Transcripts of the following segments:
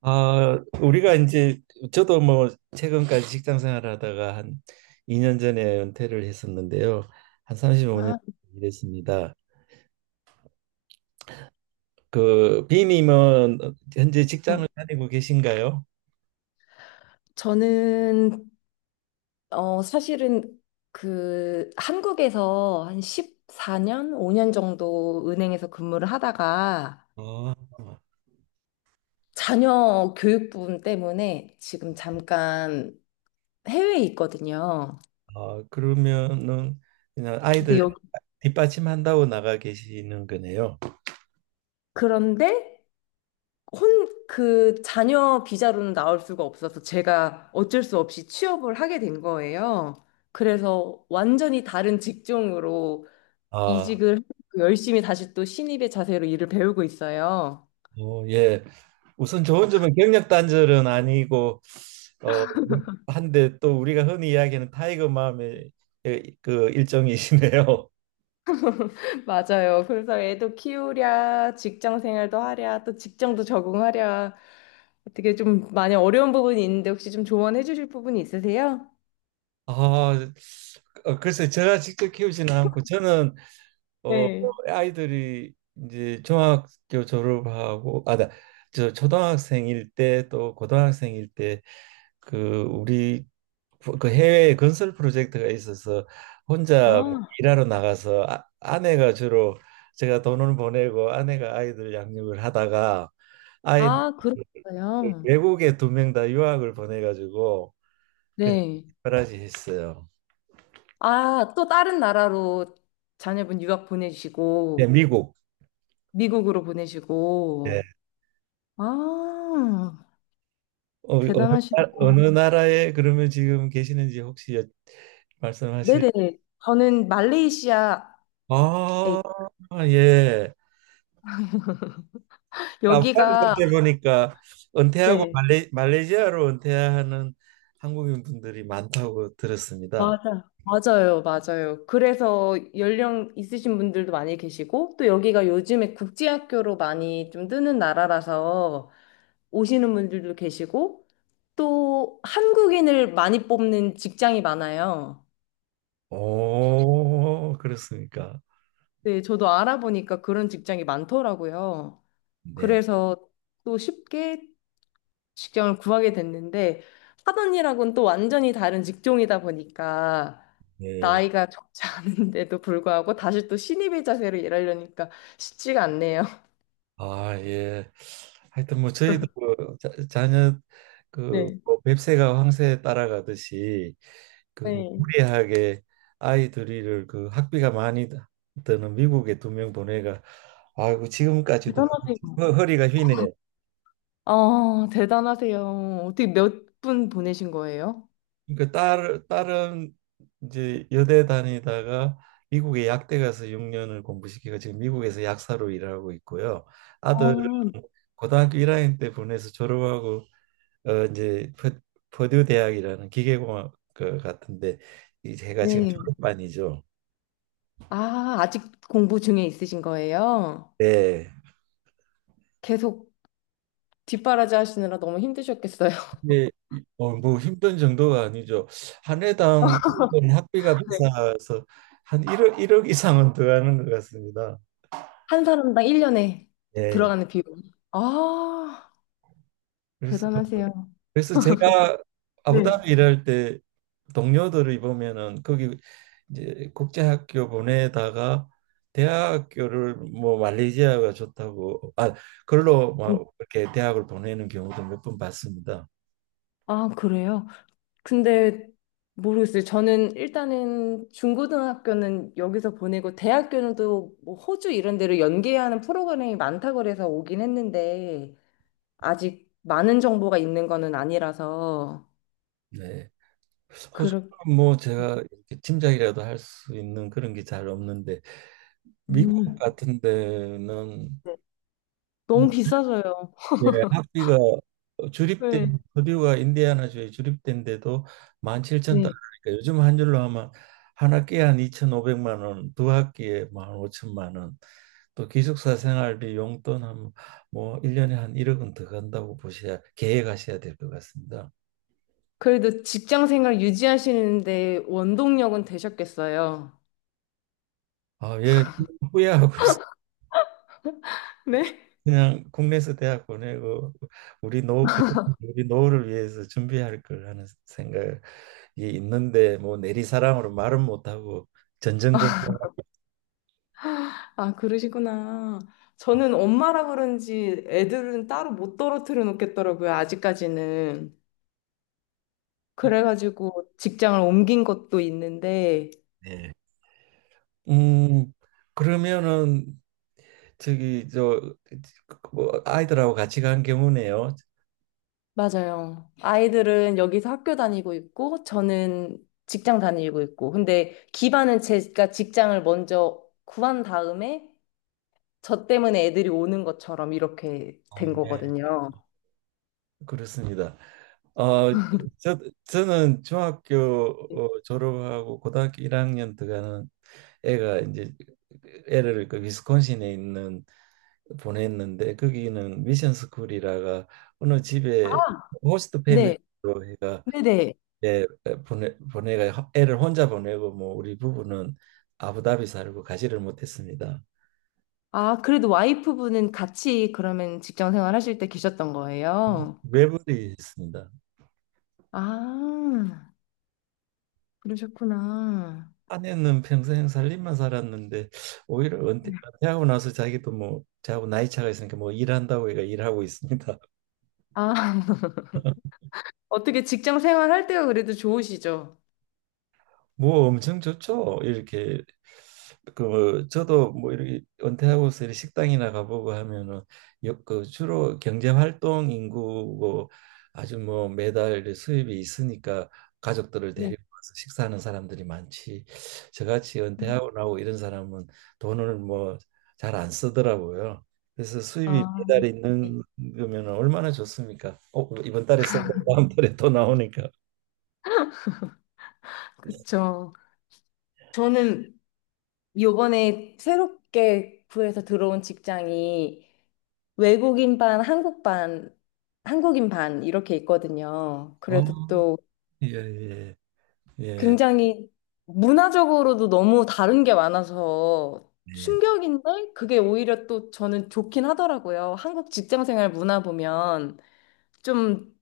아, 우리가 이제 저도 뭐 최근까지 직장 생활하다가 한 2년 전에 은퇴를 했었는데요. 한 35년 아, 일했습니다. 그 비님은 현재 네. 직장을 다니고 계신가요? 저는 사실은 그 한국에서 한 14년, 5년 정도 은행에서 근무를 하다가 아, 자녀 교육 부분 때문에 지금 잠깐 해외에 있거든요. 아, 그러면은 그냥 근데 아이들 여기 뒷받침한다고 나가 계시는 거네요. 그런데 혼 그 자녀 비자로는 나올 수가 없어서 제가 어쩔 수 없이 취업을 하게 된 거예요. 그래서 완전히 다른 직종으로 아, 이직을 하고 열심히 다시 또 신입의 자세로 일을 배우고 있어요. 예. 우선 좋은 점은 경력 단절은 아니고 어, 한데 또 우리가 흔히 이야기하는 타이거 맘의 그 일종이시네요. 맞아요. 그래서 애도 키우랴, 직장 생활도 하랴, 또 직장도 적응하랴. 어떻게 좀 많이 어려운 부분이 있는데 혹시 좀 조언해 주실 부분이 있으세요? 아, 글쎄 제가 직접 키우지는 않고 저는 어, 네. 아이들이 이제 중학교 졸업하고 아, 저 초등학생일 때 또 고등학생일 때 그 우리 그 해외 건설 프로젝트가 있어서 혼자 뭐 아, 일하러 나가서 아, 아내가 주로 제가 돈을 보내고 아내가 아이들 양육을 하다가 아이 그렇군요. 외국에 두 명 다 유학을 보내가지고 그냥 특 네. 바하지 했어요. 아, 또 다른 나라로 자녀분 유학 네, 보내시고, 미국. 미국으로 네. 보내시고. 아, 어, 어느, 대단하시네. 어느 나라에 그러면 지금 계시는지 혹시 말씀하실? 네네. 저는 말레이시아에 아, 예. 간만에 여기가. 그렇게 보니까 은퇴하고 네. 말레이시아로 은퇴하는 한국인 분들이 많다고 들었습니다. 맞아. 맞아요, 맞아요. 그래서 연령 있으신 분들도 많이 계시고, 또 여기가 요즘에 국제학교로 많이 좀 뜨는 나라라서 오시는 분들도 계시고, 또 한국인을 많이 뽑는 직장이 많아요. 오, 그렇습니까? 네, 저도 알아보니까 그런 직장이 많더라고요. 네, 그래서 또 쉽게 직장을 구하게 됐는데 하던 일하고는 또 완전히 다른 직종이다 보니까 네. 나이가 적지 않은데도 불구하고 다시 또 신입의 자세로 일하려니까 쉽지가 않네요. 아, 예. 하여튼 뭐 저희도 그 자녀 그뭐 네. 뱁새가 황새에 따라가듯이 그뭐 네. 무리하게 아이 둘이를 그 학비가 많이 드는 미국에 두 명 보내가 아이고 지금까지도 대단하세요. 허리가 휘네요. 아, 대단하세요. 어떻게 몇 분 보내신 거예요? 그러니까 딸 딸은 이제 여대 다니다가 미국에 약대 가서 6년을 공부시키고 지금 미국에서 약사로 일하고 있고요. 아들은 어, 고등학교 1학년 때 보내서 졸업하고 어 이제 퍼- 퍼듀 대학이라는 기계공학 그 같은데 이 제가 지금 네. 졸업반이죠. 아, 아직 공부 중에 있으신 거예요? 네. 계속 뒷바라지 하시느라 너무 힘드셨겠어요. 이게 뭐 힘든 정도가 아니죠. 한 해당 일본 학비가 네. 비싸서 한 1억 이상은 들어가는 것 같습니다. 한 사람당 1년에 예. 들어가는 비용. 아, 그래서 대단하세요. 그래서 제가 네. 아부다비 일할 때 동료들을 보면은 거기 이제 국제학교 보내다가 대학교를 뭐 말레이시아가 좋다고 아 그걸로 음. 막 이렇게 대학을 보내는 경우도 몇 번 봤습니다. 아, 그래요? 근데 모르겠어요. 저는 일단은 중고등학교는 여기서 보내고 대학교는 또 뭐 호주 이런 데로 연계하는 프로그램이 많다고 그래서 오긴 했는데 아직 많은 정보가 있는 거는 아니라서 네. 호주는 그렇게. 뭐 제가 이렇게 짐작이라도 할 수 있는 그런 게 잘 없는데 미국 음. 같은 데는 네. 뭐 너무 비싸서요. 예, 학비가 주립된 네. 퍼듀가 인디애나주에 주립된데도 만7천달러 네. 니까 요즘 한 줄로 하면 한 학기에 한 2 5오백만 원, 두 학기에 만5천만 원, 또 기숙사 생활비 용돈 한뭐 1년에 한 1억은 더 간다고 보셔야 계획하셔야 될 것 같습니다. 그래도 직장 생활 유지하시는데 원동력은 되셨겠어요. 아, 예, 후회하고 있어요. 네? 그냥 국내에서 대학 보내고 우리 우리 노후를 위해서 준비할 걸 하는 생각 예, 있는데 뭐 내리사랑으로 말은 못하고 전전긍긍. 아, 그러시구나. 저는 엄마라 그런지 애들은 따로 못 떨어뜨려 놓겠더라고요, 아직까지는. 그래가지고 직장을 옮긴 것도 있는데, 네. 음 그러면은 저기 저뭐 아이들하고 같이 간 경우네요. 맞아요. 아이들은 여기서 학교 다니고 있고, 저는 직장 다니고 있고. 근데 기반은 제가 직장을 먼저 구한 다음에, 저 때문에 애들이 오는 것처럼 이렇게 아, 된 네. 거거든요. 그렇습니다. 어, 저, 저는 중학교 졸업하고 고등학교 1학년 들어가는 애가 이제 애를 그 위스콘신에 있는 보냈는데 거기는 미션 스쿨이라가 어느 집에 호스트 패밀리로 네, 해가 네네. 예, 예, 보내가 애를 혼자 보내고 뭐 우리 부부는 아부다비 살고 가지를 못했습니다. 아, 그래도 와이프분은 같이 그러면 직장 생활 하실 때 계셨던 거예요? 외벌이했습니다. 아, 그러셨구나. 아내는 평생 살림만 살았는데 오히려 은퇴, 하고 나서 자기도 뭐 저하고 나이 차가 있으니까 뭐 일한다고 얘가 일하고 있습니다. 아, 어떻게 직장 생활 할 때가 그래도 좋으시죠? 뭐 엄청 좋죠. 이렇게 그 저도 뭐 이렇게 은퇴하고서 이렇게 식당이나 가보고 하면은 그 주로 경제 활동 인구고 아주 뭐 매달 이렇게 수입이 있으니까 가족들을 네. 데리고 와서 식사하는 사람들이 많지. 저같이 은퇴하고 나고 이런 사람은 돈을 뭐 잘 안 쓰더라고요. 그래서 수입이 아, 매달 네. 있는 거면 얼마나 좋습니까? 어, 이번 달에 써고 다음 달에 또 나오니까. 그쵸. 저는 요번에 새롭게 구해서 들어온 직장이 외국인 반, 한국 반, 한국인 반 이렇게 있거든요. 그래도 아, 또 예, 예, 예, 굉장히 문화적으로도 너무 다른 게 많아서 예. 충격인데 그게 오히려 또 저는 좋긴 하더라고요. 한국 직장생활 문화 보면 좀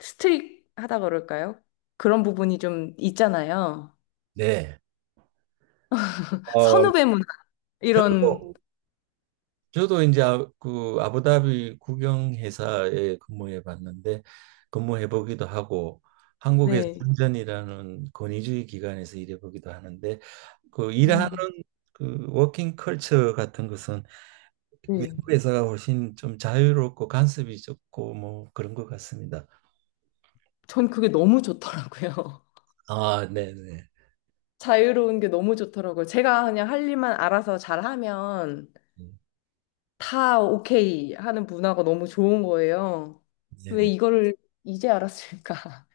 스트릭하다 그럴까요? 그런 부분이 좀 있잖아요. 네. 어, 선후배 문화 이런. 저도 저도 이제 그 아부다비 국영 회사에 근무해 보기도 하고 한국의 네. 선전이라는 권위주의 기관에서 일해 보기도 하는데 그 일하는 어, 그 워킹 컬처 같은 것은 네. 외국 회사가 훨씬 좀 자유롭고 간섭이 적고 뭐 그런 것 같습니다. 전 그게 너무 좋더라고요. 아, 네, 네. 자유로운 게 너무 좋더라고요. 제가 그냥 할 일만 알아서 잘하면 다 오케이 하는 문화가 너무 좋은 거예요. 네, 왜 네. 이거를 이제 알았을까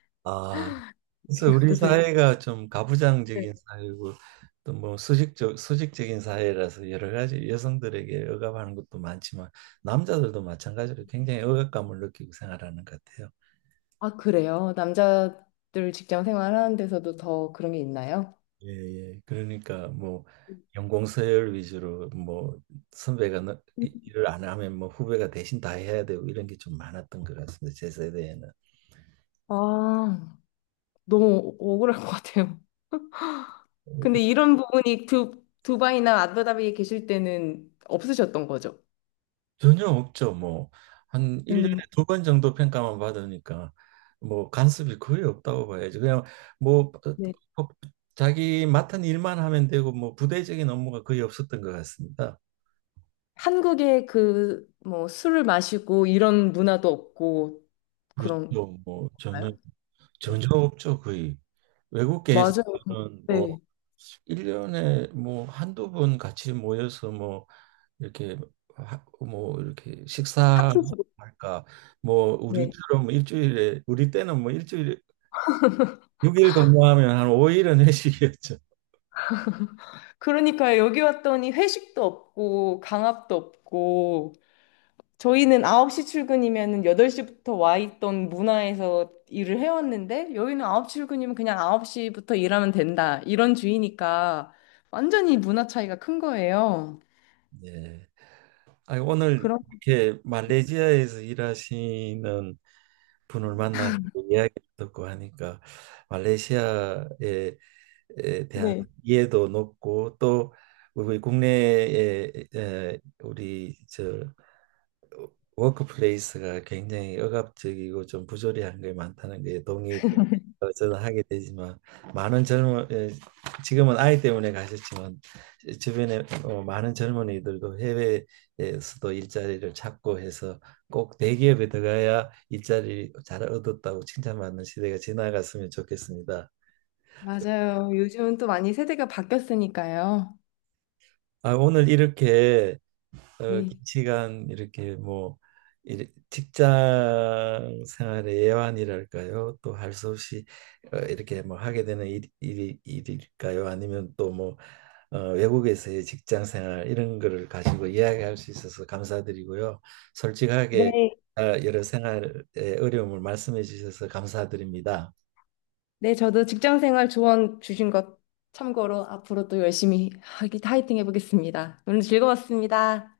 그래서 우리 생각도 들어요. 사회가 좀 네. 가부장적인 사회고 또 뭐 수직적인 사회라서 여러 가지 여성들에게 억압하는 것도 많지만 남자들도 마찬가지로 굉장히 억압감을 느끼고 생활하는 것 같아요. 아, 그래요? 남자들 직장 생활하는 데서도 더 그런 게 있나요? 예, 예. 그러니까 뭐 연공서열 위주로 뭐 선배가 음. 일을 안 하면 뭐 후배가 대신 다 해야 되고 이런 게 좀 많았던 것 같습니다. 제 세대에는. 아, 너무 억울할 것 같아요. 근데 이런 부분이 두바이나 아부다비에 계실 때는 없으셨던 거죠? 전혀 없죠. 뭐 한 일년에 음, 두 번 정도 평가만 받으니까 뭐 간섭이 거의 없다고 봐야지. 그냥 뭐 네. 어, 어, 자기 맡은 일만 하면 되고 뭐 부대적인 업무가 거의 없었던 것 같습니다. 한국에 그 뭐 술을 마시고 이런 문화도 없고 그런가요? 그렇죠. 뭐 네. 전혀 없죠. 거의 외국계 맞아요. 회사는 네. 뭐일년에뭐 한두 번 같이 모여서 뭐 이렇게 뭐 이렇게 파티. 식사할까 뭐 네. 우리처럼 일주일에 우리 때는 뭐 일주일에 6일 근무하면 한 5일은 회식이었죠. 그러니까 여기 왔더니 회식도 없고 강압도 없고 저희는 9시 출근이면 8시부터 와 있던 문화에서 일을 해왔는데 여기는 9시 출근이면 그냥 9시부터 일하면 된다. 이런 주의니까 완전히 문화 차이가 큰 거예요. 네. 아, 오늘 그럼. 이렇게 말레이시아에서 일하시는 분을 만나고 이야기 듣고 하니까 말레이시아에 에 대한 네. 이해도 높고 또 우리 국내에 에, 우리 저 워크플레이스가 굉장히 억압적이고 좀 부조리한 게 많다는 게 동의도 어, 저는 하게 되지만 많은 젊은 예, 지금은 아이 때문에 가셨지만 주변에 어, 많은 젊은이들도 해외에서도 일자리를 찾고 해서 꼭 대기업에 들어가야 일자리 잘 얻었다고 칭찬받는 시대가 지나갔으면 좋겠습니다. 맞아요. 요즘은 또 많이 세대가 바뀌었으니까요. 아, 오늘 이렇게 어, 긴 네. 시간 이렇게 뭐 직장 생활의 애환이랄까요? 또 할 수 없이 어, 이렇게 뭐 하게 되는 일일까요? 아니면 또 뭐 어, 외국에서의 직장 생활 이런 거를 가지고 이야기할 수 있어서 감사드리고요. 솔직하게 네. 어, 여러 생활의 어려움을 말씀해 주셔서 감사드립니다. 네, 저도 직장 생활 조언 주신 것 참고로 앞으로 또 열심히 하기, 화이팅 해보겠습니다. 오늘 즐거웠습니다.